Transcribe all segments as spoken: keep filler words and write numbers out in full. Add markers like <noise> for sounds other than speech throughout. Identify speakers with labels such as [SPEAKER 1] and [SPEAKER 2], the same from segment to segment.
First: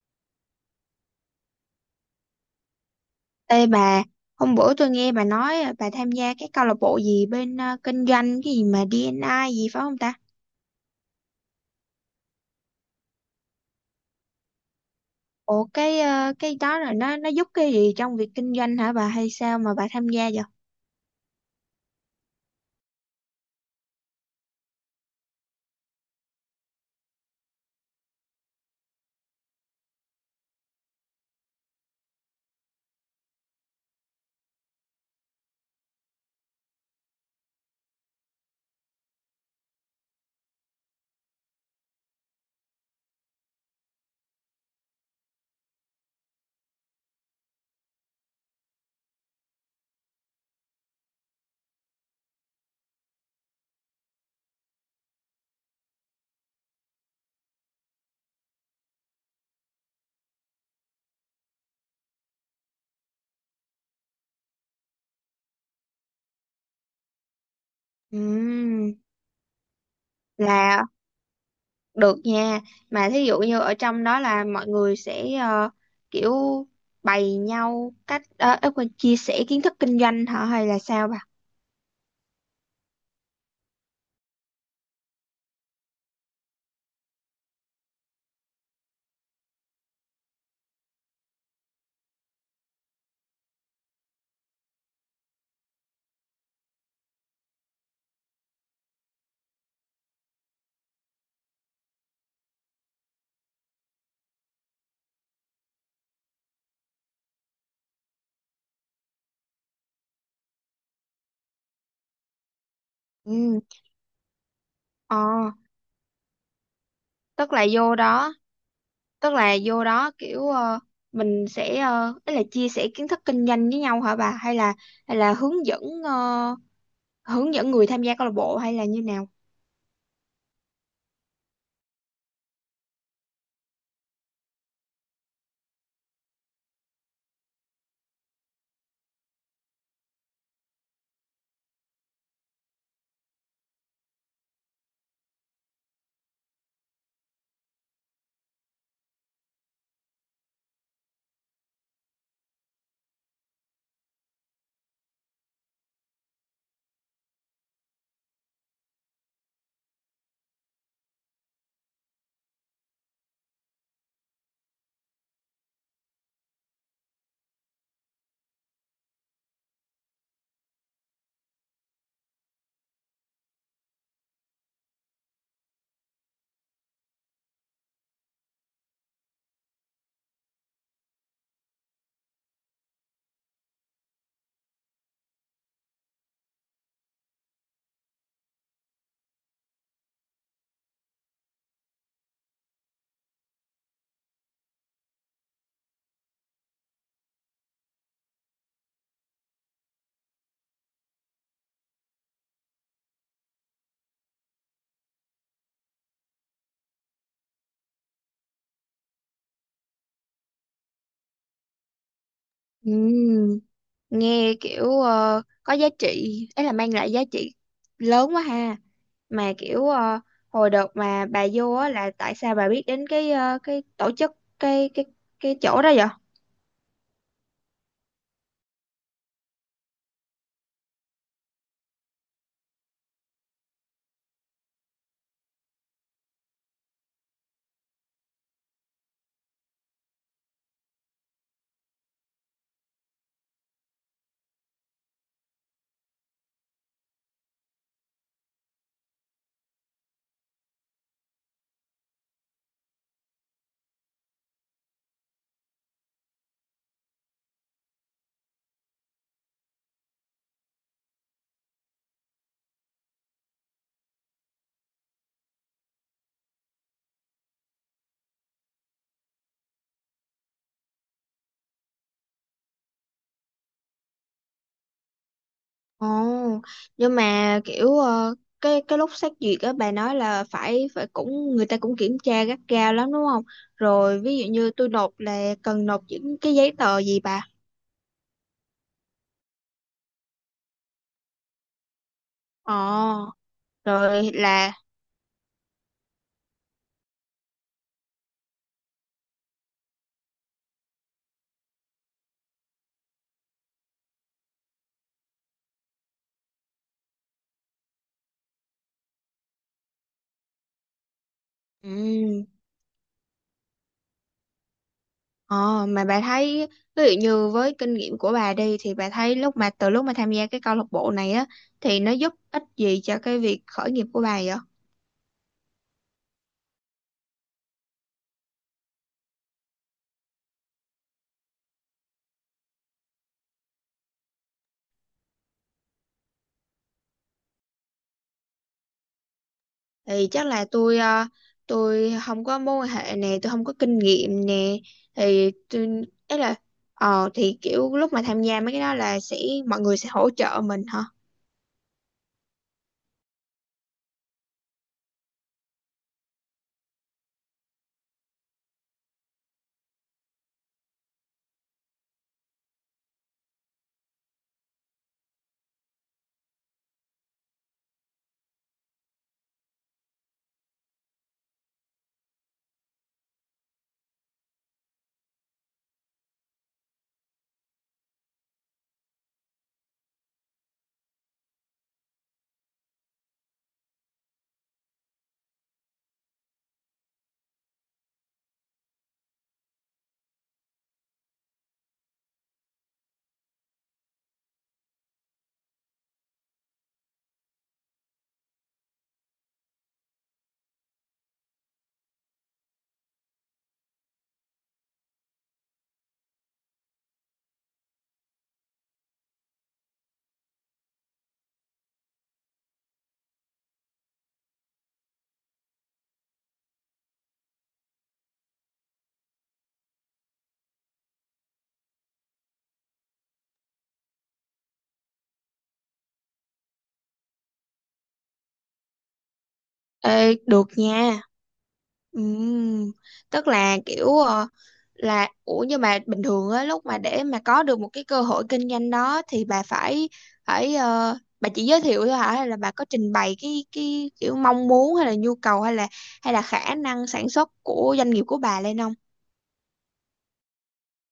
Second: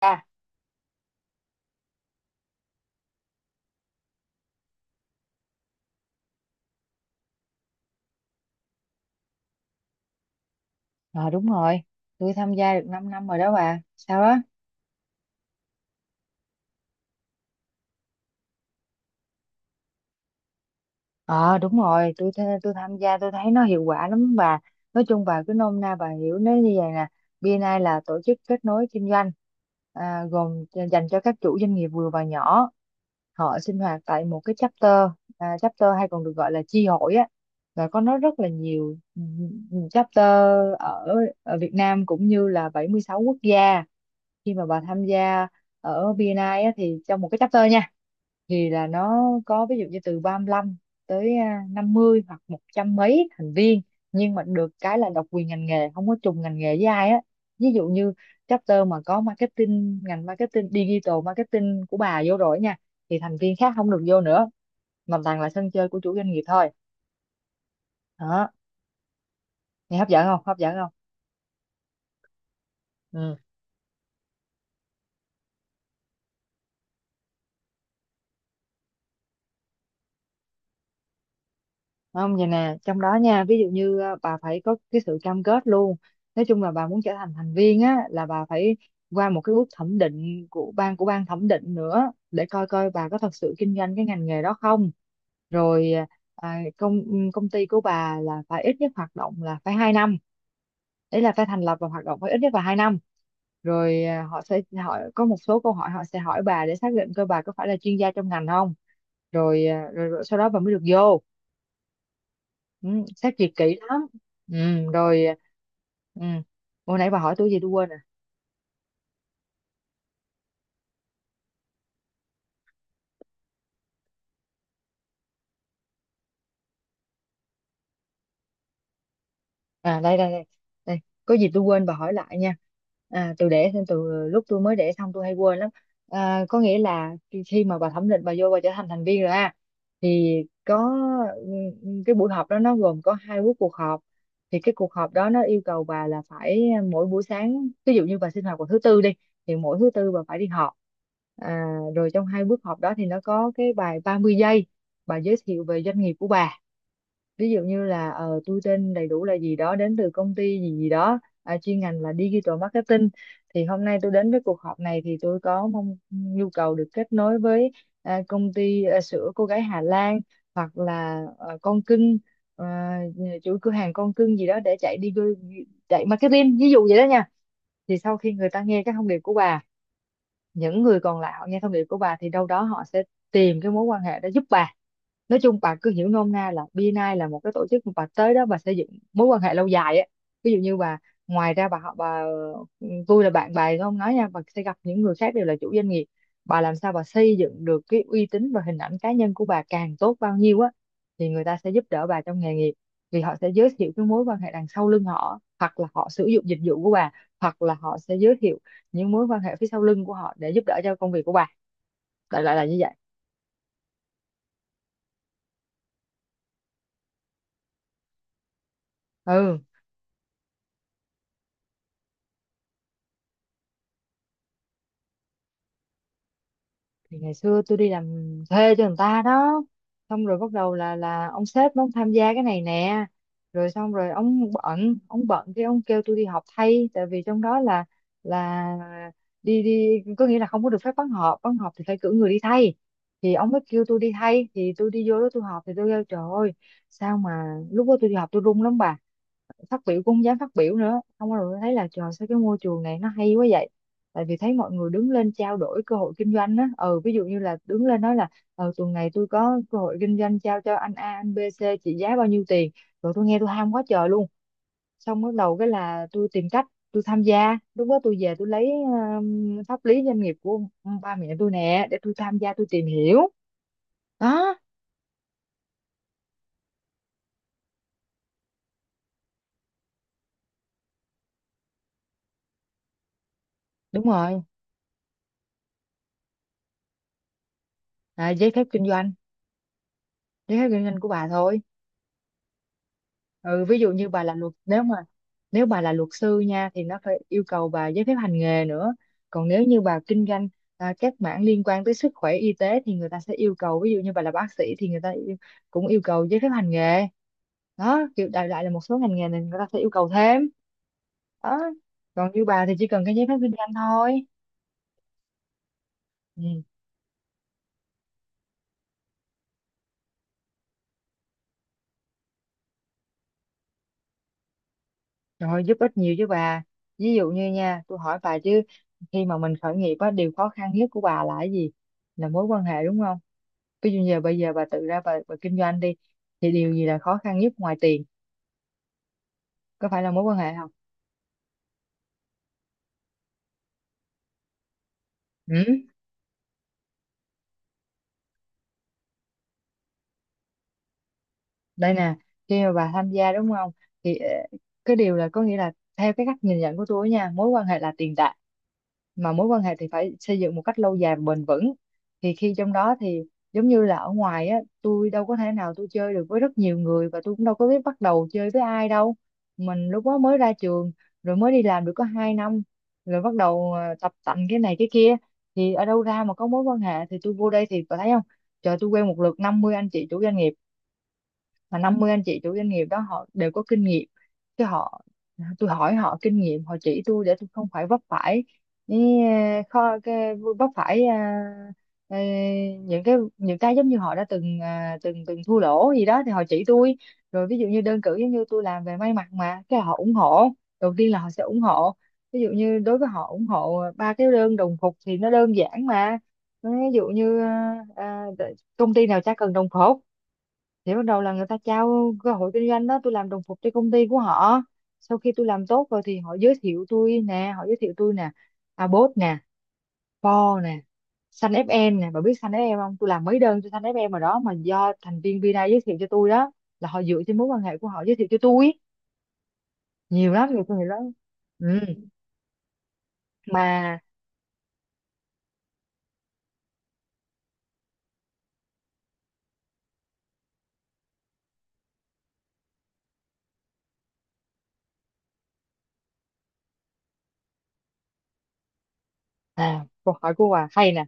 [SPEAKER 1] à,
[SPEAKER 2] Ê bà, hôm bữa tôi nghe bà nói à, bà tham gia cái câu lạc bộ gì bên à, kinh doanh cái gì mà đê en i gì phải không ta?
[SPEAKER 1] ờ, Đúng rồi, tôi tham gia được năm năm rồi đó bà, sao đó.
[SPEAKER 2] Ủa cái à, cái đó là nó nó giúp cái gì trong việc kinh doanh hả bà hay sao mà bà tham gia vậy?
[SPEAKER 1] Ờ Đúng rồi, tôi th- tôi tham gia, tôi thấy nó hiệu quả lắm bà. Nói chung bà cứ nôm na bà hiểu nó như vậy nè. bê en i là tổ chức kết nối kinh doanh, à, gồm dành cho các chủ doanh nghiệp vừa và nhỏ. Họ sinh hoạt tại một cái chapter, à, chapter hay còn được gọi là chi hội á. Và có nó rất là nhiều, ừ, chapter ở, ở Việt Nam cũng như là bảy mươi sáu quốc gia. Khi mà bà tham gia ở bê en i á, thì trong một cái chapter nha, thì là nó có ví dụ như từ ba lăm tới à, năm mươi hoặc một trăm mấy thành viên, nhưng mà được cái là độc quyền ngành nghề, không có trùng ngành nghề với ai á. Ví dụ như chapter mà có marketing, ngành marketing digital marketing của bà vô rồi nha, thì thành viên khác không được vô nữa, mà toàn là sân chơi của chủ doanh nghiệp thôi. Đó,
[SPEAKER 2] Ừm,
[SPEAKER 1] nghe hấp dẫn không, hấp dẫn
[SPEAKER 2] là
[SPEAKER 1] không?
[SPEAKER 2] được nha. Mà thí
[SPEAKER 1] Ừ.
[SPEAKER 2] dụ như ở trong đó là mọi người sẽ ờ, kiểu bày nhau cách uh, quên chia sẻ kiến thức kinh doanh hả hay là sao bà?
[SPEAKER 1] Không, vậy nè, trong đó nha, ví dụ như ờ, bà phải có cái sự cam kết luôn. Nói chung là bà muốn trở thành thành viên á là bà phải qua một cái bước thẩm định của ban của ban thẩm định nữa để coi coi bà có thật sự kinh doanh cái ngành nghề đó không. Rồi, à, công ừ, công ty của bà là phải ít nhất hoạt động là phải hai năm. Đấy là phải thành lập và hoạt động phải ít nhất là hai năm. Rồi, à, họ sẽ hỏi có một số câu hỏi, họ sẽ hỏi bà để xác định coi bà có phải là chuyên gia trong ngành không. Rồi, à, rồi, rồi sau đó bà mới được vô. ừ, Xét duyệt
[SPEAKER 2] Ừ,
[SPEAKER 1] kỹ lắm. Ừ,
[SPEAKER 2] ờ,
[SPEAKER 1] rồi. Ừ. Hồi nãy bà hỏi tôi
[SPEAKER 2] tức
[SPEAKER 1] gì
[SPEAKER 2] là
[SPEAKER 1] tôi quên
[SPEAKER 2] vô
[SPEAKER 1] rồi.
[SPEAKER 2] đó, tức là vô đó kiểu ờ, mình sẽ uh, ý là chia sẻ kiến thức kinh doanh với nhau hả bà, hay là hay là hướng dẫn ờ, hướng dẫn người tham gia câu lạc bộ hay là như nào?
[SPEAKER 1] À đây đây đây, đây, có gì tôi quên bà hỏi lại nha. À, tôi để thêm từ lúc tôi mới để xong tôi hay quên lắm. À, có nghĩa là khi khi mà bà thẩm định bà vô bà trở thành thành viên rồi ha, thì có, ừ, cái buổi họp đó nó gồm có hai buổi cuộc họp. Thì cái cuộc họp đó nó yêu cầu bà là phải, à, mỗi buổi sáng ví dụ như bà sinh hoạt vào thứ tư đi, thì mỗi thứ tư bà phải đi họp. à, Rồi trong hai buổi họp đó thì nó có cái bài ba mươi giây, bà giới thiệu về doanh nghiệp của bà. Ví dụ như là ờ, tôi tên đầy đủ là gì đó, đến từ công ty gì gì đó, à, chuyên ngành là digital marketing. Thì hôm nay tôi đến với cuộc họp này thì tôi có mong nhu cầu được kết nối với, à, công ty, à, sữa cô gái Hà Lan, hoặc là ờ, con cưng, ờ, chuỗi cửa hàng con cưng gì đó, để chạy đi chạy marketing, ví dụ vậy đó nha. Thì sau khi người ta nghe cái thông điệp của bà, những người còn lại họ nghe thông điệp của bà thì đâu đó họ sẽ tìm cái mối quan hệ đó giúp bà. Nói chung bà cứ hiểu nôm na là bê en i là một cái tổ chức mà bà tới đó bà xây dựng mối quan hệ lâu dài á. Ví dụ như bà, ngoài ra bà, họ bà, tôi là bạn bà không nói nha, bà sẽ gặp những người khác đều là chủ doanh nghiệp. Bà làm sao bà xây dựng được cái uy tín và hình ảnh cá nhân của bà càng tốt bao nhiêu á, thì người ta sẽ giúp đỡ bà trong nghề nghiệp, vì họ sẽ giới thiệu cái mối quan hệ đằng sau lưng họ, hoặc là họ sử dụng dịch vụ của bà, hoặc là họ sẽ giới thiệu những mối quan hệ phía sau lưng của họ để giúp đỡ cho công việc của bà. Đại loại là như vậy.
[SPEAKER 2] Ừm, nghe kiểu ờ, có giá trị, ấy là mang lại giá trị lớn quá ha. Mà
[SPEAKER 1] Ừ.
[SPEAKER 2] kiểu ờ, hồi đợt mà bà vô á là tại sao bà biết đến cái ờ, cái tổ chức cái cái cái chỗ đó vậy?
[SPEAKER 1] Thì ngày xưa tôi đi làm thuê cho người ta đó, xong rồi bắt đầu là là ông sếp ông tham gia cái này nè, rồi xong rồi ông bận, ông bận cái ông kêu tôi đi họp thay, tại vì trong đó là, là đi đi có nghĩa là không có được phép vắng họp, vắng họp thì phải cử người đi thay. Thì ông mới kêu tôi đi thay, thì tôi đi vô đó tôi họp, thì tôi kêu trời ơi, sao mà lúc đó tôi đi họp tôi run lắm bà. Phát biểu cũng không dám phát biểu nữa, không có. Rồi thấy là trời sao cái môi trường này nó hay quá vậy, tại vì thấy mọi người đứng lên trao đổi cơ hội kinh doanh á, ừ ví dụ như là đứng lên nói là, ờ tuần này tôi có cơ hội kinh doanh trao cho anh A anh B C trị giá bao nhiêu tiền. Rồi tôi nghe tôi ham quá trời luôn, xong bắt đầu cái là tôi tìm cách tôi tham gia, lúc đó tôi về tôi lấy um, pháp lý doanh nghiệp của ba mẹ tôi nè để tôi tham gia tôi tìm hiểu. Đó.
[SPEAKER 2] Ồ, nhưng mà kiểu ờ, cái cái lúc xét duyệt á bà nói là phải phải cũng người ta cũng kiểm tra gắt gao lắm đúng không?
[SPEAKER 1] Đúng
[SPEAKER 2] Rồi ví dụ
[SPEAKER 1] rồi,
[SPEAKER 2] như tôi nộp là cần nộp những cái giấy tờ gì bà?
[SPEAKER 1] à, giấy phép kinh doanh, giấy phép kinh doanh của bà thôi.
[SPEAKER 2] Ồ,
[SPEAKER 1] ừ Ví dụ như bà
[SPEAKER 2] rồi
[SPEAKER 1] là luật
[SPEAKER 2] là
[SPEAKER 1] nếu mà nếu bà là luật sư nha thì nó phải yêu cầu bà giấy phép hành nghề nữa. Còn nếu như bà kinh doanh à, các mảng liên quan tới sức khỏe y tế thì người ta sẽ yêu cầu, ví dụ như bà là bác sĩ thì người ta yêu- cũng yêu cầu giấy phép hành nghề. Đó, kiểu đại loại là một số ngành nghề này người ta sẽ yêu cầu thêm. Đó. Còn
[SPEAKER 2] ừ.
[SPEAKER 1] như bà thì chỉ cần cái giấy phép kinh doanh thôi.
[SPEAKER 2] Ồ, mà bà
[SPEAKER 1] Ừ.
[SPEAKER 2] thấy ví dụ như với kinh nghiệm của bà đi thì bà thấy lúc mà từ lúc mà tham gia cái câu lạc bộ này á thì nó giúp ích gì cho cái việc khởi nghiệp của bà vậy?
[SPEAKER 1] Trời ơi, giúp ích nhiều chứ bà! Ví dụ như nha, tôi hỏi bà chứ, khi mà mình khởi nghiệp á, điều khó khăn nhất của bà là cái gì? Là mối quan hệ đúng không? Ví dụ giờ bây giờ bà tự ra bà, bà kinh doanh đi, thì điều gì là khó khăn nhất ngoài tiền? Có phải là
[SPEAKER 2] Thì
[SPEAKER 1] mối quan
[SPEAKER 2] chắc
[SPEAKER 1] hệ
[SPEAKER 2] là
[SPEAKER 1] không?
[SPEAKER 2] tôi ờ, tôi không có mối quan hệ nè, tôi không có kinh nghiệm nè, thì
[SPEAKER 1] Ừ?
[SPEAKER 2] tôi ấy là ờ thì kiểu lúc mà tham gia mấy cái đó là sẽ mọi người sẽ hỗ trợ mình hả?
[SPEAKER 1] Đây nè, khi mà bà tham gia đúng không, thì ờ, cái điều là có nghĩa là theo cái cách nhìn nhận của tôi nha, mối quan hệ là tiền tệ. Mà mối quan hệ thì phải xây dựng một cách lâu dài và bền vững. Thì khi trong đó thì giống như là ở ngoài á, tôi đâu có thể nào tôi chơi được với rất nhiều người, và tôi cũng đâu có biết bắt đầu chơi với ai đâu. Mình lúc đó mới ra trường, rồi mới đi làm được có hai năm, rồi bắt đầu ờ, tập tành cái này cái kia. Thì ở đâu ra mà có mối quan hệ? Thì tôi vô đây thì bà thấy không, trời tôi quen một lượt năm mươi anh chị chủ doanh nghiệp, mà năm mươi anh chị chủ doanh nghiệp đó họ đều có kinh nghiệm chứ. Họ, tôi hỏi họ kinh nghiệm họ chỉ tôi để tôi không phải vấp phải những, ờ, kho cái vấp phải, ờ, ờ, những cái những cái giống như họ đã từng ờ, từng từng thua lỗ gì đó thì họ chỉ tôi. Rồi ví dụ như đơn cử, giống như tôi làm về may mặc mà cái họ ủng hộ đầu tiên là họ sẽ ủng hộ, ví dụ như đối với họ ủng hộ ba cái đơn đồng phục thì nó đơn giản mà. Ví dụ như ờ, ờ, công ty nào chả cần đồng phục. Thì bắt đầu là người ta trao cơ hội kinh doanh đó, tôi làm đồng phục cho công ty của họ. Sau khi tôi làm tốt rồi thì họ giới thiệu tôi nè, họ giới thiệu tôi nè, Abot nè, Paul nè, Sun ép em nè, bà biết Sun ép em không? Tôi làm mấy đơn cho Sun ép em mà đó, mà do thành viên Vina giới thiệu cho tôi đó. Là họ dựa trên mối quan hệ của họ giới thiệu cho tôi.
[SPEAKER 2] Ê,
[SPEAKER 1] Nhiều lắm,
[SPEAKER 2] được
[SPEAKER 1] nhiều người đó.
[SPEAKER 2] nha.
[SPEAKER 1] Ừ.
[SPEAKER 2] Ừm, tức là
[SPEAKER 1] mà
[SPEAKER 2] kiểu ờ, là ủa nhưng mà bình thường á lúc mà để mà có được một cái cơ hội kinh doanh đó thì bà phải phải ờ, bà chỉ giới thiệu thôi hả, hay là bà có trình bày cái cái kiểu mong muốn hay là nhu cầu, hay là hay là khả năng sản xuất của doanh nghiệp của bà lên không?
[SPEAKER 1] À, câu hỏi của Hòa hay nè.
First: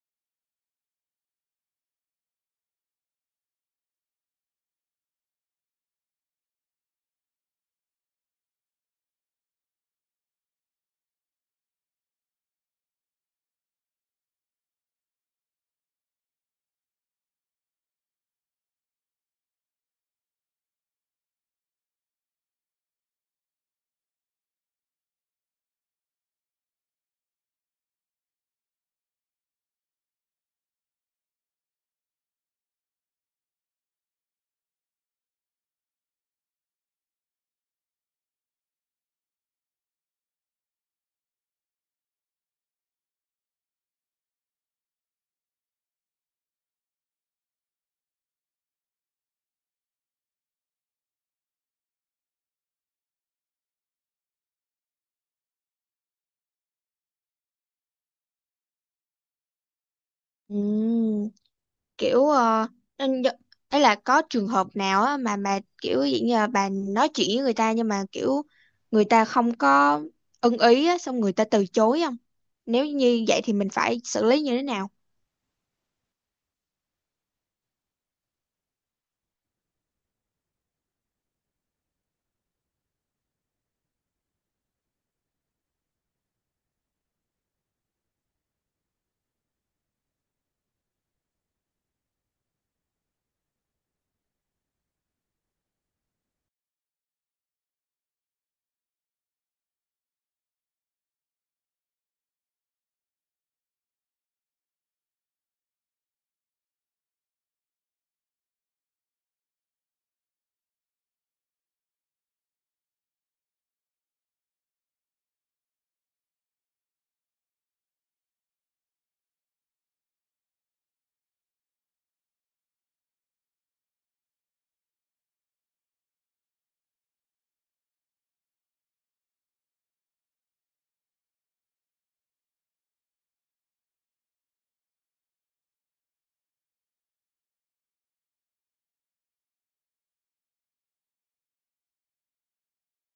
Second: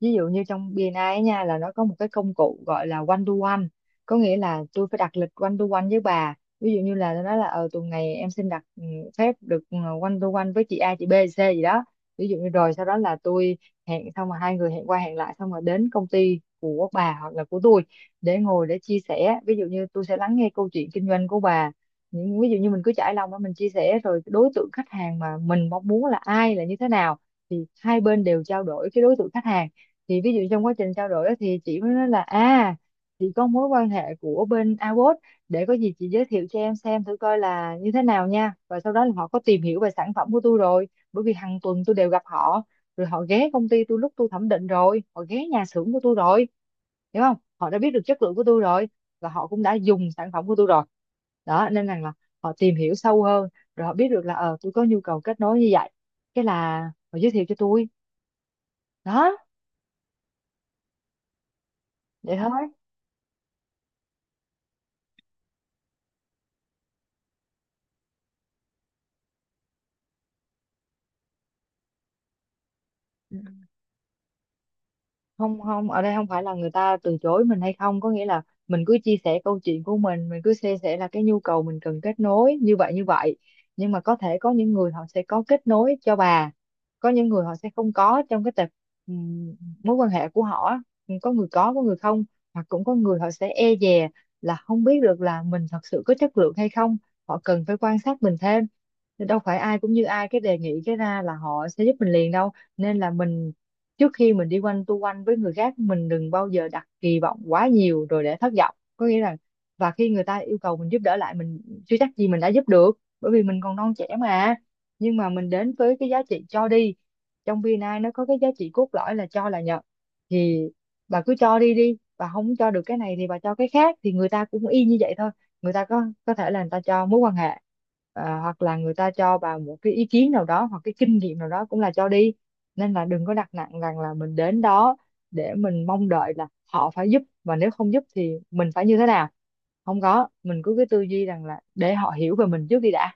[SPEAKER 1] Ví dụ như trong bi en ai ấy nha, là nó có một cái công cụ gọi là one to one. Có nghĩa là tôi phải đặt lịch one to one với bà. Ví dụ như là nó nói là ờ tuần này em xin đặt ừ, phép được ừ, one to one với chị A, chị B, C gì đó. Ví dụ như rồi sau đó là tôi hẹn xong rồi, hai người hẹn qua hẹn lại, xong rồi đến công ty của bà hoặc là của tôi để ngồi để chia sẻ. Ví dụ như tôi sẽ lắng nghe câu chuyện kinh doanh của bà, những ví dụ như mình cứ trải lòng đó, mình chia sẻ rồi đối tượng khách hàng mà mình mong muốn là ai, là như thế nào, thì hai bên đều trao đổi cái đối tượng khách hàng. Thì ví dụ trong quá trình trao đổi á, thì chị mới nói là à, chị có mối quan hệ của bên a vê kép o ét, để có gì chị giới thiệu cho em xem thử coi là như thế nào nha. Và sau đó là họ có tìm hiểu về sản phẩm của tôi rồi, bởi vì hàng tuần tôi đều gặp họ, rồi họ ghé công ty tôi lúc tôi thẩm định, rồi họ ghé nhà xưởng của tôi rồi, hiểu không? Họ đã biết được chất lượng của tôi rồi, và họ cũng đã dùng sản phẩm của tôi rồi. Đó, nên rằng là họ tìm hiểu sâu hơn, rồi họ biết được là ờ tôi có nhu cầu kết nối như vậy, cái là họ giới thiệu cho tôi. Đó,
[SPEAKER 2] Ừm, kiểu
[SPEAKER 1] vậy
[SPEAKER 2] ờ,
[SPEAKER 1] thôi.
[SPEAKER 2] nên đ- ấy là có trường hợp nào á mà mà kiểu dạng như là bà nói chuyện với người ta nhưng mà kiểu người ta không có ưng ý á xong người ta từ chối không? Nếu như vậy thì mình phải xử lý như thế nào?
[SPEAKER 1] Không, không, ở đây không phải là người ta từ chối mình hay không, có nghĩa là mình cứ chia sẻ câu chuyện của mình mình cứ chia sẻ là cái nhu cầu mình cần kết nối như vậy như vậy. Nhưng mà có thể có những người họ sẽ có kết nối cho bà, có những người họ sẽ không có trong cái tập ừm, mối quan hệ của họ á. Có người có có người không, hoặc cũng có người họ sẽ e dè, là không biết được là mình thật sự có chất lượng hay không, họ cần phải quan sát mình thêm. Thì đâu phải ai cũng như ai, cái đề nghị cái ra là họ sẽ giúp mình liền đâu. Nên là mình trước khi mình đi quanh tu quanh với người khác, mình đừng bao giờ đặt kỳ vọng quá nhiều rồi để thất vọng, có nghĩa là và khi người ta yêu cầu mình giúp đỡ lại, mình chưa chắc gì mình đã giúp được, bởi vì mình còn non trẻ mà. Nhưng mà mình đến với cái giá trị cho đi. Trong vi en ai nó có cái giá trị cốt lõi là cho là nhận. Thì bà cứ cho đi đi, bà không cho được cái này thì bà cho cái khác, thì người ta cũng y như vậy thôi. Người ta có có thể là người ta cho mối quan hệ, à, hoặc là người ta cho bà một cái ý kiến nào đó, hoặc cái kinh nghiệm nào đó, cũng là cho đi. Nên là đừng có đặt nặng rằng là mình đến đó để mình mong đợi là họ phải giúp, và nếu không giúp thì mình phải như thế nào. Không có, mình cứ cái tư duy rằng là để họ hiểu về mình trước đi đã.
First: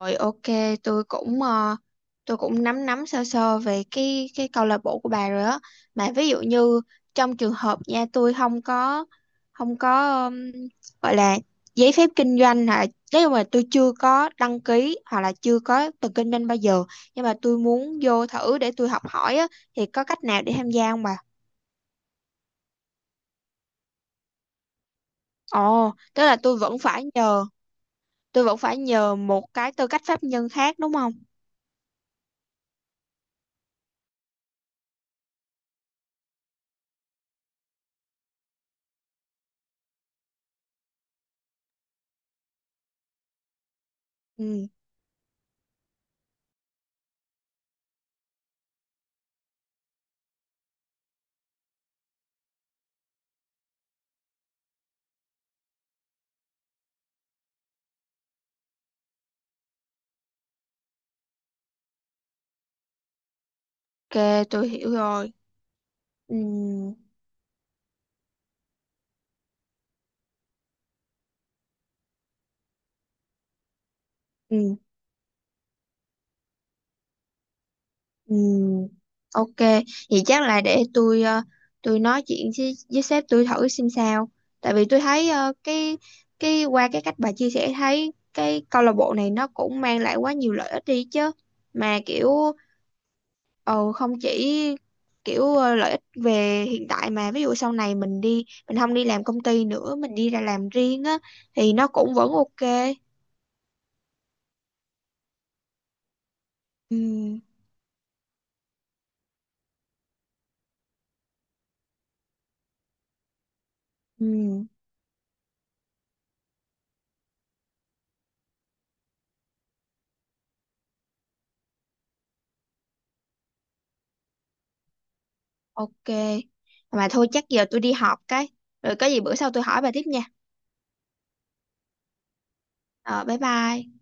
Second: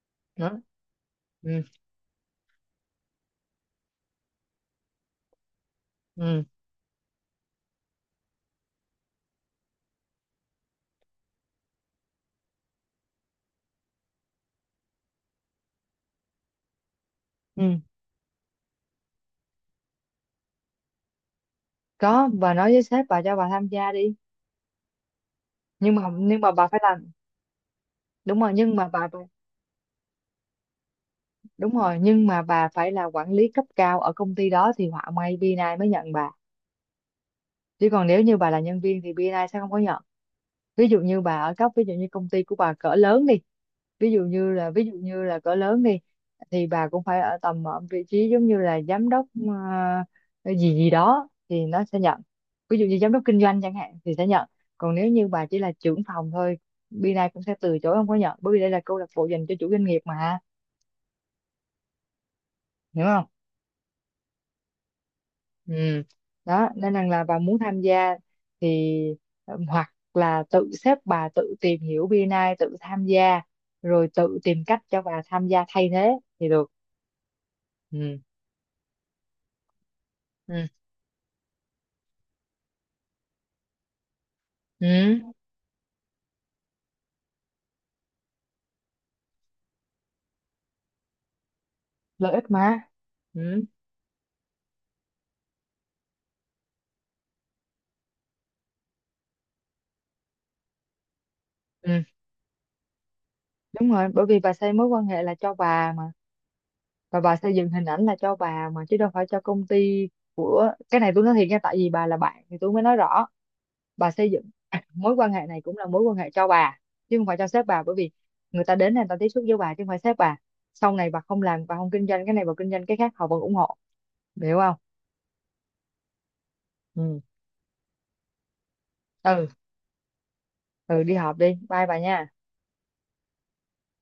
[SPEAKER 2] Rồi ok,
[SPEAKER 1] Đó.
[SPEAKER 2] tôi cũng
[SPEAKER 1] Ừ.
[SPEAKER 2] ờ, tôi cũng nắm nắm sơ sơ về cái cái câu lạc bộ của bà rồi á. Mà ví dụ
[SPEAKER 1] Ừ.
[SPEAKER 2] như trong trường hợp nha, tôi không có không có ừm, gọi là giấy phép kinh doanh hả? Nếu mà tôi chưa có đăng ký hoặc là chưa có từng kinh doanh bao giờ, nhưng mà tôi
[SPEAKER 1] Ừ,
[SPEAKER 2] muốn vô thử để tôi học hỏi á thì có cách nào để tham gia không bà?
[SPEAKER 1] có, bà nói với sếp bà cho bà tham gia đi.
[SPEAKER 2] Ồ,
[SPEAKER 1] nhưng mà
[SPEAKER 2] tức là
[SPEAKER 1] nhưng mà
[SPEAKER 2] tôi
[SPEAKER 1] bà
[SPEAKER 2] vẫn
[SPEAKER 1] phải
[SPEAKER 2] phải
[SPEAKER 1] làm.
[SPEAKER 2] nhờ,
[SPEAKER 1] đúng
[SPEAKER 2] tôi
[SPEAKER 1] rồi
[SPEAKER 2] vẫn phải
[SPEAKER 1] nhưng mà bà
[SPEAKER 2] nhờ một cái tư cách pháp nhân khác đúng không?
[SPEAKER 1] Đúng rồi, nhưng mà bà phải là quản lý cấp cao ở công ty đó thì họa may bê en i mới nhận bà. Chứ còn nếu như bà là nhân viên thì bê en i sẽ không có nhận. Ví dụ như bà ở cấp ví dụ như công ty của bà cỡ lớn đi, ví dụ như
[SPEAKER 2] Ừ,
[SPEAKER 1] là ví dụ như là cỡ lớn đi, thì bà cũng phải ở tầm ở vị trí giống như là giám đốc, ờ, gì gì đó thì nó sẽ nhận. Ví dụ như giám đốc kinh doanh chẳng hạn thì sẽ nhận. Còn nếu như bà chỉ là trưởng phòng thôi, bên này cũng sẽ từ chối không có nhận, bởi vì đây là câu lạc bộ dành cho chủ doanh nghiệp mà, hiểu không?
[SPEAKER 2] ok, tôi hiểu rồi.
[SPEAKER 1] Ừ.
[SPEAKER 2] Ừ.
[SPEAKER 1] Đó, nên rằng là bà muốn tham gia thì ừm, hoặc là tự xếp bà tự tìm hiểu bê en i, tự tham gia rồi tự tìm
[SPEAKER 2] Ừ.
[SPEAKER 1] cách cho bà tham gia thay thế thì được. Ừ.
[SPEAKER 2] Ừ, ok, vậy chắc là
[SPEAKER 1] Ừ.
[SPEAKER 2] để tôi ờ, tôi nói chuyện với, với sếp tôi thử xem sao. Tại vì tôi
[SPEAKER 1] Ừ.
[SPEAKER 2] thấy ờ, cái cái qua cái cách bà chia sẻ thấy cái câu lạc bộ này nó cũng mang lại quá nhiều lợi ích đi chứ. Mà kiểu
[SPEAKER 1] Lợi ích mà. Ừ.
[SPEAKER 2] ờ, không chỉ kiểu ờ, lợi ích về hiện tại mà ví dụ sau này mình đi, mình không đi làm công ty nữa, mình đi ra làm riêng á thì nó
[SPEAKER 1] Ừ.
[SPEAKER 2] cũng vẫn ok.
[SPEAKER 1] Đúng rồi, bởi vì bà xây mối quan hệ là cho bà mà, và bà
[SPEAKER 2] Ừ,
[SPEAKER 1] xây dựng hình ảnh là cho bà mà, chứ đâu phải cho công ty. Cái này tôi nói thiệt nha, tại vì bà là bạn thì tôi mới nói rõ. Bà xây dựng
[SPEAKER 2] ừ.
[SPEAKER 1] <coughs> mối quan hệ này cũng là mối quan hệ cho bà, chứ không phải cho sếp bà, bởi vì người ta đến này người ta tiếp xúc với bà chứ không phải sếp bà. Sau này bà không làm, bà không kinh doanh cái này, bà kinh doanh cái khác, họ vẫn ủng hộ, hiểu không?
[SPEAKER 2] Ok. Mà
[SPEAKER 1] Ừ.
[SPEAKER 2] thôi chắc giờ tôi đi họp cái. Rồi có gì bữa
[SPEAKER 1] Ừ,
[SPEAKER 2] sau tôi hỏi bà tiếp nha.
[SPEAKER 1] ừ đi họp đi, bye bà nha.
[SPEAKER 2] Ờ, bye bye.